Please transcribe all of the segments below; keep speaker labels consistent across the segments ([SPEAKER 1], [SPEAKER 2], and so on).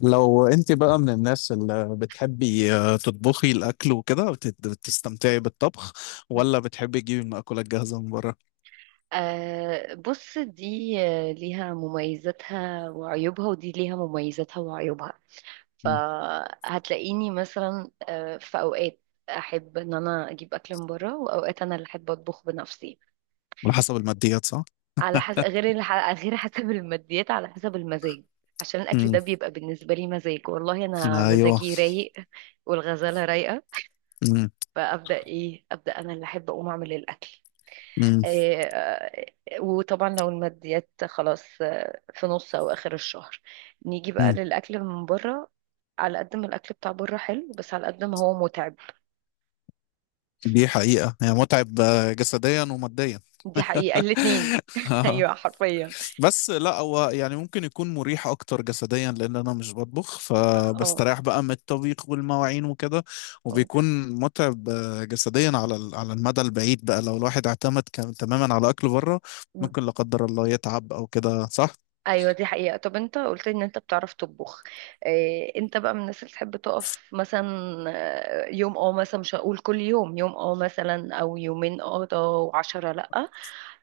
[SPEAKER 1] لو انت بقى من الناس اللي بتحبي تطبخي الاكل وكده بتستمتعي بالطبخ، ولا بتحبي تجيبي المأكولات جاهزة من بره؟
[SPEAKER 2] بص، دي ليها مميزاتها وعيوبها، ودي ليها مميزاتها وعيوبها.
[SPEAKER 1] مم.
[SPEAKER 2] فهتلاقيني مثلا في اوقات احب ان انا اجيب اكل من بره، واوقات انا اللي احب اطبخ بنفسي.
[SPEAKER 1] على حسب الماديات، صح؟
[SPEAKER 2] على حسب غير اللي غير حسب الماديات، على حسب المزاج. عشان الاكل ده
[SPEAKER 1] مم.
[SPEAKER 2] بيبقى بالنسبه لي مزاج. والله انا
[SPEAKER 1] ايوه.
[SPEAKER 2] مزاجي رايق، والغزاله رايقه،
[SPEAKER 1] مم.
[SPEAKER 2] فابدا ايه ابدا انا اللي احب اقوم اعمل الاكل.
[SPEAKER 1] مم.
[SPEAKER 2] وطبعا لو الماديات خلاص، في نص او اخر الشهر، نيجي بقى
[SPEAKER 1] مم.
[SPEAKER 2] للاكل من بره. على قد ما الاكل بتاع بره حلو، بس على قد ما هو متعب.
[SPEAKER 1] دي حقيقة هي متعب جسديا وماديا.
[SPEAKER 2] دي حقيقة، الاتنين ايوه، حرفيا.
[SPEAKER 1] بس لا هو يعني ممكن يكون مريح اكتر جسديا لان انا مش بطبخ،
[SPEAKER 2] اه.
[SPEAKER 1] فبستريح بقى من الطبيخ والمواعين وكده.
[SPEAKER 2] آه.
[SPEAKER 1] وبيكون متعب جسديا على على المدى البعيد بقى، لو الواحد اعتمد تماما على اكل بره
[SPEAKER 2] مم.
[SPEAKER 1] ممكن لا قدر الله يتعب او كده، صح.
[SPEAKER 2] ايوه. دي حقيقة. طب انت قلت ان انت بتعرف تطبخ؟ إيه، انت بقى من الناس اللي تحب تقف مثلا يوم مثلا، مش هقول كل يوم، يوم مثلا او يومين ده، وعشرة لأ.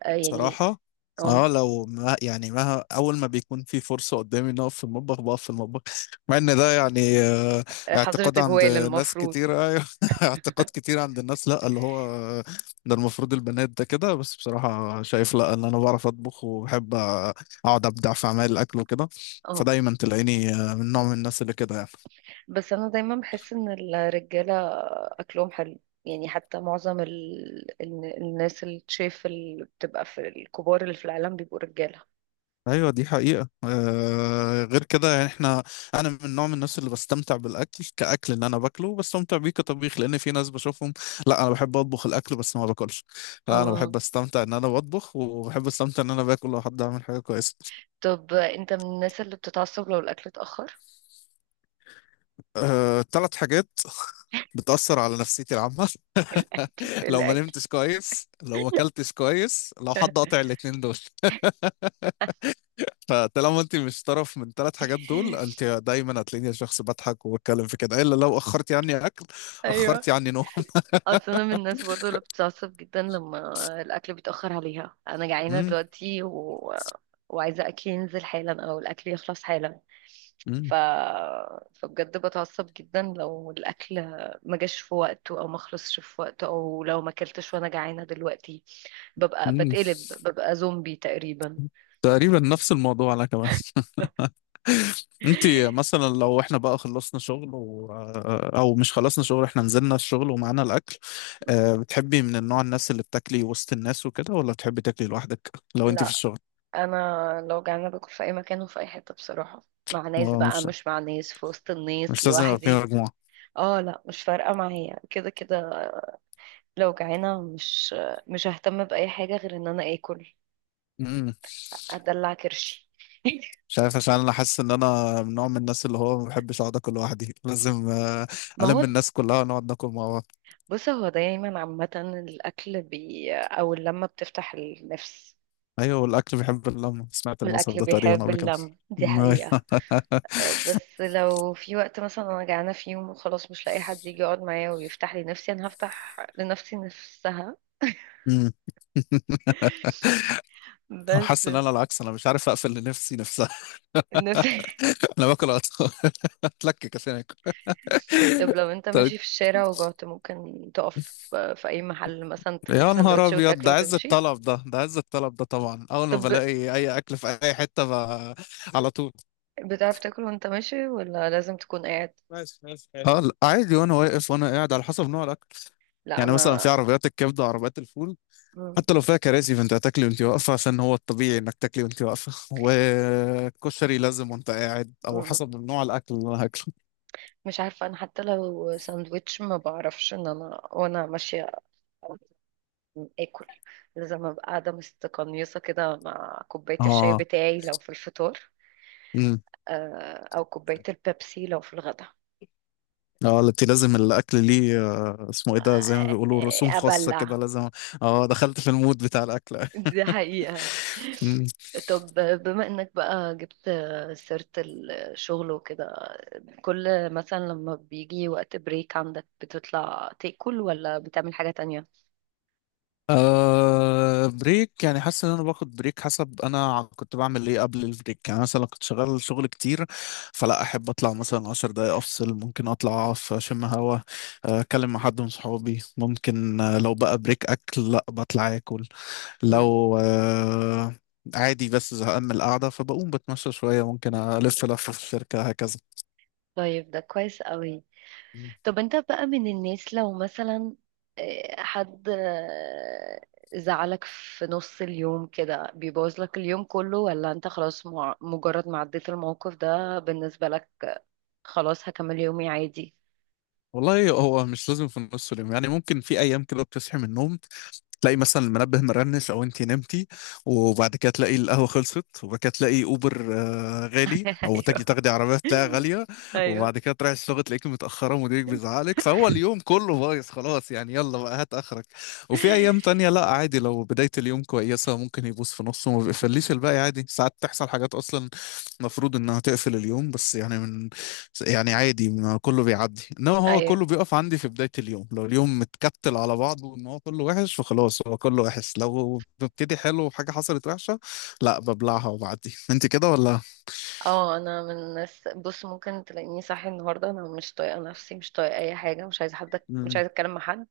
[SPEAKER 2] آه، يعني
[SPEAKER 1] بصراحة
[SPEAKER 2] آه،
[SPEAKER 1] اه، لو ما يعني ما اول ما بيكون في فرصة قدامي ان اقف في المطبخ بقف في المطبخ، مع ان ده يعني
[SPEAKER 2] حظر
[SPEAKER 1] اعتقاد عند
[SPEAKER 2] تجوال
[SPEAKER 1] ناس
[SPEAKER 2] المفروض.
[SPEAKER 1] كتير، ايوه، اعتقاد كتير عند الناس، لا اللي هو ده المفروض البنات ده كده. بس بصراحة شايف لا، ان انا بعرف اطبخ وبحب اقعد ابدع في اعمال الاكل وكده.
[SPEAKER 2] اه،
[SPEAKER 1] فدايما تلاقيني من نوع من الناس اللي كده يعني.
[SPEAKER 2] بس انا دايما بحس ان الرجاله اكلهم حلو، يعني حتى معظم الناس الشيف اللي بتبقى في الكبار اللي في العالم بيبقوا رجاله.
[SPEAKER 1] ايوه دي حقيقة، آه غير كده يعني احنا، انا من نوع من الناس اللي بستمتع بالاكل كاكل، ان انا باكله بستمتع بيه كطبيخ، لان في ناس بشوفهم لا انا بحب اطبخ الاكل بس ما باكلش. لا انا
[SPEAKER 2] اه،
[SPEAKER 1] بحب استمتع ان انا بطبخ، وبحب استمتع ان انا باكل لو حد عمل حاجة كويسة.
[SPEAKER 2] طب انت من الناس اللي بتتعصب لو الاكل اتاخر؟
[SPEAKER 1] آه ثلاث حاجات بتأثر على نفسيتي العامة.
[SPEAKER 2] الاكل،
[SPEAKER 1] لو ما
[SPEAKER 2] الاكل
[SPEAKER 1] نمتش كويس، لو ما اكلتش كويس، لو حد قاطع الاتنين دول، فطالما انت مش طرف من ثلاث حاجات دول انت دايما هتلاقيني شخص بضحك وبتكلم في كده، الا لو اخرتي عني اكل،
[SPEAKER 2] ايوه.
[SPEAKER 1] اخرتي عني نوم.
[SPEAKER 2] اصل انا من الناس برضه اللي بتتعصب جدا لما الاكل بيتاخر عليها. انا جعانه
[SPEAKER 1] مم،
[SPEAKER 2] دلوقتي وعايزه اكلي ينزل حالا، او الاكل يخلص حالا.
[SPEAKER 1] مم،
[SPEAKER 2] ف... فبجد بتعصب جدا لو الاكل ما جاش في وقته، او ما خلصش في وقته، او لو ما اكلتش وانا جعانه دلوقتي. ببقى
[SPEAKER 1] مم.
[SPEAKER 2] بتقلب، ببقى زومبي تقريبا.
[SPEAKER 1] تقريبا نفس الموضوع انا كمان. انت مثلا لو احنا بقى خلصنا شغل و... آه، او مش خلصنا شغل احنا نزلنا الشغل ومعانا الاكل، بتحبي من النوع الناس اللي بتاكلي وسط الناس وكده، ولا بتحبي تاكلي لوحدك لو انت في
[SPEAKER 2] لا،
[SPEAKER 1] الشغل؟
[SPEAKER 2] انا لو جعانه باكل في اي مكان وفي اي حته، بصراحه. مع ناس
[SPEAKER 1] هو
[SPEAKER 2] بقى،
[SPEAKER 1] مش
[SPEAKER 2] مش مع ناس في وسط الناس،
[SPEAKER 1] مش لازم يبقى في
[SPEAKER 2] لوحدي.
[SPEAKER 1] مجموعة.
[SPEAKER 2] اه لا، مش فارقه معايا كده كده. لو جعانه مش ههتم باي حاجه غير ان انا اكل،
[SPEAKER 1] مم.
[SPEAKER 2] ادلع كرشي.
[SPEAKER 1] مش عارف عشان انا حاسس ان انا من نوع من الناس اللي هو ما بحبش اقعد اكل لوحدي، لازم
[SPEAKER 2] ما هو،
[SPEAKER 1] الم الناس كلها ونقعد ناكل مع بعض.
[SPEAKER 2] بص، هو دايما عامة الأكل بي أو اللمة بتفتح النفس.
[SPEAKER 1] ايوه والاكل بيحب اللمه، سمعت المثل
[SPEAKER 2] والأكل
[SPEAKER 1] ده تقريبا
[SPEAKER 2] بيحب
[SPEAKER 1] قبل كده.
[SPEAKER 2] اللمة، دي حقيقة.
[SPEAKER 1] أيوة.
[SPEAKER 2] بس لو في وقت مثلا أنا جعانة في يوم وخلاص مش لاقي حد يجي يقعد معايا ويفتح لي نفسي، أنا هفتح لنفسي نفسها.
[SPEAKER 1] أمم. انا
[SPEAKER 2] بس
[SPEAKER 1] حاسس ان انا العكس، انا مش عارف اقفل لنفسي نفسها.
[SPEAKER 2] نفسي.
[SPEAKER 1] انا باكل اتلكك عشان اكل.
[SPEAKER 2] طب لو أنت
[SPEAKER 1] طيب،
[SPEAKER 2] ماشي في الشارع وجعت، ممكن تقف في أي محل مثلا تجيب
[SPEAKER 1] يا نهار
[SPEAKER 2] سندوتش
[SPEAKER 1] ابيض
[SPEAKER 2] وتاكله
[SPEAKER 1] ده عز
[SPEAKER 2] وتمشي؟
[SPEAKER 1] الطلب، ده عز الطلب ده. طبعا اول ما
[SPEAKER 2] طب
[SPEAKER 1] بلاقي اي اكل في اي حته على طول.
[SPEAKER 2] بتعرف تاكل وأنت ماشي، ولا لازم تكون قاعد؟
[SPEAKER 1] ماشي ماشي اه، لا، عادي وانا واقف وانا قاعد على حسب نوع الاكل.
[SPEAKER 2] لا،
[SPEAKER 1] يعني مثلا في
[SPEAKER 2] أنا
[SPEAKER 1] عربيات الكبده وعربيات الفول حتى لو فيها كراسي فانت هتاكلي وانت واقفه، عشان هو الطبيعي انك تاكلي وانت واقفه. والكشري لازم وانت قاعد، او حسب نوع الاكل اللي انا هاكله.
[SPEAKER 2] مش عارفة. أنا حتى لو ساندويتش، ما بعرفش إن أنا وأنا ماشية آكل. لازم أبقى قاعدة مستقنيصة كده، مع كوباية الشاي
[SPEAKER 1] اه.
[SPEAKER 2] بتاعي لو في الفطار،
[SPEAKER 1] امم.
[SPEAKER 2] أو كوباية البيبسي لو في الغدا،
[SPEAKER 1] اه التي لازم الاكل ليه اسمه ايه ده، زي ما بيقولوا رسوم
[SPEAKER 2] آه،
[SPEAKER 1] خاصه كده
[SPEAKER 2] أبلع.
[SPEAKER 1] لازم. اه دخلت في المود بتاع الاكل.
[SPEAKER 2] دي حقيقة. طب بما إنك بقى جبت سيرة الشغل وكده، كل مثلا لما بيجي وقت بريك عندك، بتطلع تاكل ولا بتعمل حاجة تانية؟
[SPEAKER 1] أه بريك، يعني حاسس ان انا باخد بريك حسب انا كنت بعمل ايه قبل البريك. يعني مثلا كنت شغال شغل كتير فلا احب اطلع مثلا 10 دقايق افصل، ممكن اطلع اقف اشم هوا، اتكلم مع حد من صحابي. ممكن لو بقى بريك اكل لا بطلع اكل.
[SPEAKER 2] مم.
[SPEAKER 1] لو أه عادي بس زهقان من القعده فبقوم بتمشى شويه، ممكن الف لفه في الشركه هكذا.
[SPEAKER 2] طيب، ده كويس قوي. طب انت بقى من الناس لو مثلا حد زعلك في نص اليوم كده بيبوظ لك اليوم كله، ولا انت خلاص مجرد ما عديت الموقف ده بالنسبة لك خلاص هكمل يومي عادي؟
[SPEAKER 1] والله هو مش لازم في نص اليوم، يعني ممكن في ايام كده بتصحي من النوم تلاقي مثلا المنبه مرنش او انتي نمتي، وبعد كده تلاقي القهوه خلصت، وبعد كده تلاقي اوبر غالي، او تجي
[SPEAKER 2] ايوه،
[SPEAKER 1] تاخدي عربيه تلاقيها غاليه،
[SPEAKER 2] ايوه،
[SPEAKER 1] وبعد كده تروحي الشغل تلاقيكي متاخره ومديرك بيزعلك، فهو اليوم كله بايظ خلاص يعني، يلا بقى هات اخرك. وفي ايام تانية لا عادي، لو بدايه اليوم كويسه ممكن يبوظ في نصه وما بيقفليش الباقي. عادي ساعات تحصل حاجات اصلا المفروض انها تقفل اليوم بس يعني من، يعني عادي ما كله بيعدي، انما هو
[SPEAKER 2] ايوه.
[SPEAKER 1] كله بيقف عندي في بداية اليوم، لو اليوم متكتل على بعضه ان هو كله وحش فخلاص هو كله وحش. لو ببتدي حلو وحاجة حصلت وحشة لا ببلعها وبعدي. انت كده ولا؟
[SPEAKER 2] اه، انا من الناس، بص، ممكن تلاقيني صاحي النهارده انا مش طايقه نفسي، مش طايقه اي حاجه، مش عايزه حد، مش
[SPEAKER 1] مم.
[SPEAKER 2] عايزه اتكلم مع حد.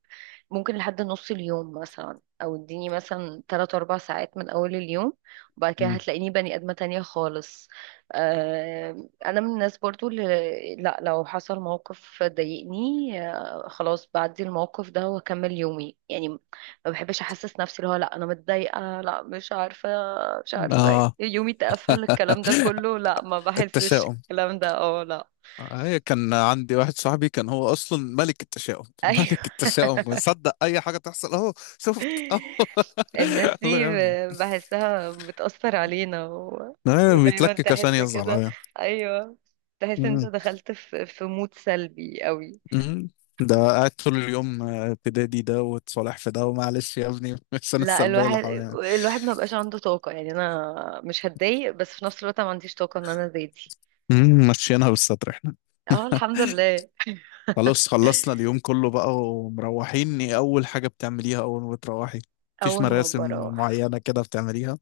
[SPEAKER 2] ممكن لحد نص اليوم مثلا، او اديني مثلا 3 4 ساعات من اول اليوم، وبعد كده
[SPEAKER 1] مم.
[SPEAKER 2] هتلاقيني بني ادمة تانية خالص. انا من الناس برضو اللي، لا، لو حصل موقف ضايقني، خلاص بعدي الموقف ده واكمل يومي يعني. ما بحبش احسس نفسي اللي هو لا انا متضايقة، لا مش عارفة، مش عارفة
[SPEAKER 1] اه
[SPEAKER 2] يومي اتقفل، الكلام ده كله لا، ما بحسش
[SPEAKER 1] التشاؤم،
[SPEAKER 2] الكلام ده. اه، لا.
[SPEAKER 1] هي كان عندي واحد صاحبي كان هو اصلا ملك التشاؤم،
[SPEAKER 2] ايوه.
[SPEAKER 1] ملك التشاؤم ويصدق اي حاجة تحصل اهو شفت اهو.
[SPEAKER 2] الناس
[SPEAKER 1] الله
[SPEAKER 2] دي
[SPEAKER 1] يا ابني،
[SPEAKER 2] بحسها بتأثر علينا ودايما
[SPEAKER 1] بيتلكك عشان
[SPEAKER 2] تحس كده.
[SPEAKER 1] يزعل.
[SPEAKER 2] ايوه، تحس انت
[SPEAKER 1] ايوه.
[SPEAKER 2] دخلت في مود سلبي قوي.
[SPEAKER 1] مم. ده قاعد طول اليوم تدادي ده وتصالح في ده ومعلش يا ابني، مش انا
[SPEAKER 2] لا،
[SPEAKER 1] السلبيه اللي
[SPEAKER 2] الواحد
[SPEAKER 1] حوالينا يعني.
[SPEAKER 2] الواحد ما بقاش عنده طاقة يعني. انا مش هتضايق بس في نفس الوقت أنا ما عنديش طاقة ان انا زي دي.
[SPEAKER 1] مم، ماشيينها بالستر احنا.
[SPEAKER 2] اه، الحمد لله.
[SPEAKER 1] خلاص خلصنا اليوم كله بقى ومروحين، ايه اول حاجه بتعمليها اول ما بتروحي؟ مفيش
[SPEAKER 2] اول ما
[SPEAKER 1] مراسم
[SPEAKER 2] بروح،
[SPEAKER 1] معينه كده بتعمليها؟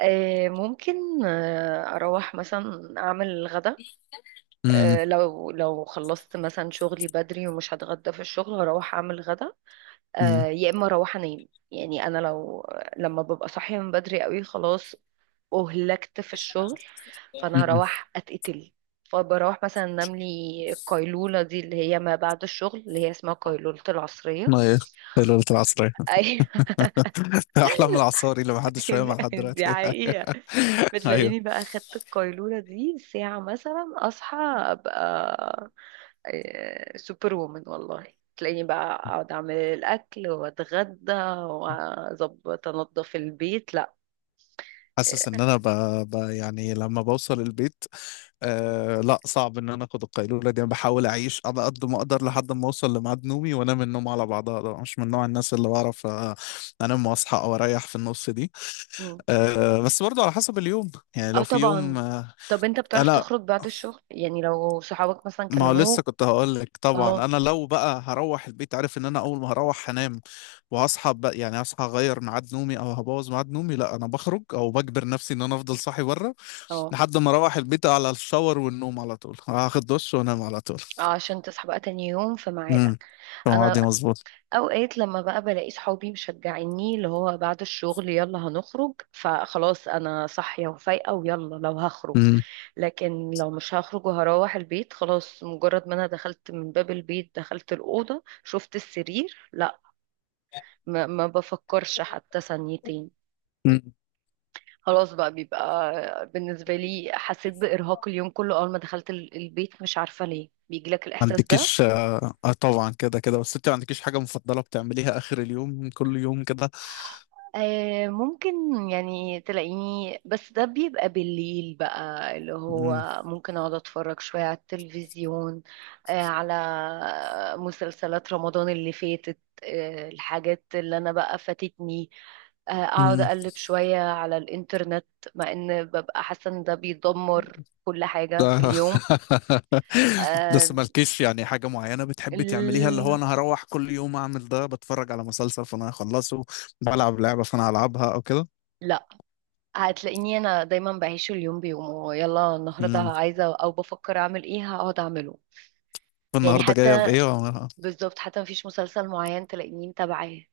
[SPEAKER 2] ممكن اروح مثلا اعمل الغدا.
[SPEAKER 1] امم.
[SPEAKER 2] لو خلصت مثلا شغلي بدري ومش هتغدى في الشغل، هروح اعمل غدا.
[SPEAKER 1] امم.
[SPEAKER 2] يا اما اروح انام. يعني انا لما ببقى صاحيه من بدري قوي، خلاص اهلكت في الشغل، فانا
[SPEAKER 1] امم.
[SPEAKER 2] هروح اتقتل. فبروح مثلا انام لي القيلوله دي اللي هي ما بعد الشغل، اللي هي اسمها قيلوله العصريه.
[SPEAKER 1] ما ايه، هي ليله العصريه.
[SPEAKER 2] ايوه.
[SPEAKER 1] احلام العصاري اللي محدش فاهمها لحد
[SPEAKER 2] دي
[SPEAKER 1] دلوقتي.
[SPEAKER 2] حقيقه.
[SPEAKER 1] ايوه
[SPEAKER 2] بتلاقيني بقى خدت القيلوله دي ساعه مثلا، اصحى ابقى سوبر وومن والله. تلاقيني بقى اقعد اعمل الاكل واتغدى واظبط انضف البيت.
[SPEAKER 1] حاسس ان انا يعني لما بوصل البيت أه لا، صعب ان انا اخد القيلوله دي. انا بحاول اعيش على قد ما اقدر لحد ما اوصل لميعاد نومي وانام النوم على بعضها، ده مش من نوع الناس اللي بعرف انام واصحى او اريح في النص دي.
[SPEAKER 2] مم.
[SPEAKER 1] أه بس برضه على حسب اليوم، يعني
[SPEAKER 2] اه،
[SPEAKER 1] لو في يوم
[SPEAKER 2] طبعا.
[SPEAKER 1] أه
[SPEAKER 2] طب انت بتعرف
[SPEAKER 1] لا،
[SPEAKER 2] تخرج بعد الشغل، يعني لو صحابك مثلا
[SPEAKER 1] ما هو لسه
[SPEAKER 2] كلموك؟
[SPEAKER 1] كنت هقول لك. طبعا
[SPEAKER 2] اه،
[SPEAKER 1] انا لو بقى هروح البيت عارف ان انا اول ما هروح هنام، وهصحى بقى يعني هصحى اغير ميعاد نومي او هبوظ ميعاد نومي، لا انا بخرج او بجبر نفسي ان انا افضل صاحي بره
[SPEAKER 2] اه،
[SPEAKER 1] لحد ما اروح البيت على الشاور والنوم على طول، هاخد دش وانام على طول.
[SPEAKER 2] اه. عشان تصحى بقى تاني يوم في
[SPEAKER 1] امم.
[SPEAKER 2] ميعادك.
[SPEAKER 1] فاهم، عادي،
[SPEAKER 2] انا
[SPEAKER 1] مظبوط.
[SPEAKER 2] اوقات لما بقى بلاقي صحابي مشجعيني اللي هو بعد الشغل يلا هنخرج، فخلاص انا صاحية وفايقة ويلا لو هخرج.
[SPEAKER 1] امم.
[SPEAKER 2] لكن لو مش هخرج وهروح البيت، خلاص مجرد ما انا دخلت من باب البيت، دخلت الأوضة، شفت السرير، لا، ما بفكرش حتى ثانيتين.
[SPEAKER 1] امم.
[SPEAKER 2] خلاص بقى بيبقى بالنسبة لي حسيت بإرهاق اليوم كله أول ما دخلت البيت. مش عارفة ليه بيجيلك
[SPEAKER 1] ما
[SPEAKER 2] الإحساس ده.
[SPEAKER 1] عندكيش؟ اه طبعا كده كده، بس انت ما عندكيش حاجة مفضلة بتعمليها آخر اليوم كل يوم كده؟
[SPEAKER 2] آه، ممكن. يعني تلاقيني، بس ده بيبقى بالليل بقى اللي
[SPEAKER 1] امم.
[SPEAKER 2] هو ممكن أقعد أتفرج شوية على التلفزيون على مسلسلات رمضان اللي فاتت، الحاجات اللي أنا بقى فاتتني، أقعد
[SPEAKER 1] امم.
[SPEAKER 2] أقلب شوية على الإنترنت. مع إن ببقى حاسة إن ده بيدمر كل حاجة في
[SPEAKER 1] لا.
[SPEAKER 2] اليوم.
[SPEAKER 1] بس
[SPEAKER 2] أه...
[SPEAKER 1] مالكيش يعني حاجة معينة بتحبي تعمليها، اللي هو
[SPEAKER 2] ال-
[SPEAKER 1] انا هروح كل يوم اعمل ده، بتفرج على مسلسل فانا هخلصه، بلعب لعبة فانا هلعبها او كده؟
[SPEAKER 2] لا، هتلاقيني انا دايما بعيش اليوم بيومه، يلا النهارده
[SPEAKER 1] امم.
[SPEAKER 2] عايزه او بفكر اعمل ايه هقعد اعمله. يعني
[SPEAKER 1] النهارده جاية
[SPEAKER 2] حتى،
[SPEAKER 1] بإيه؟
[SPEAKER 2] بالظبط، حتى مفيش مسلسل معين تلاقيني متابعاه.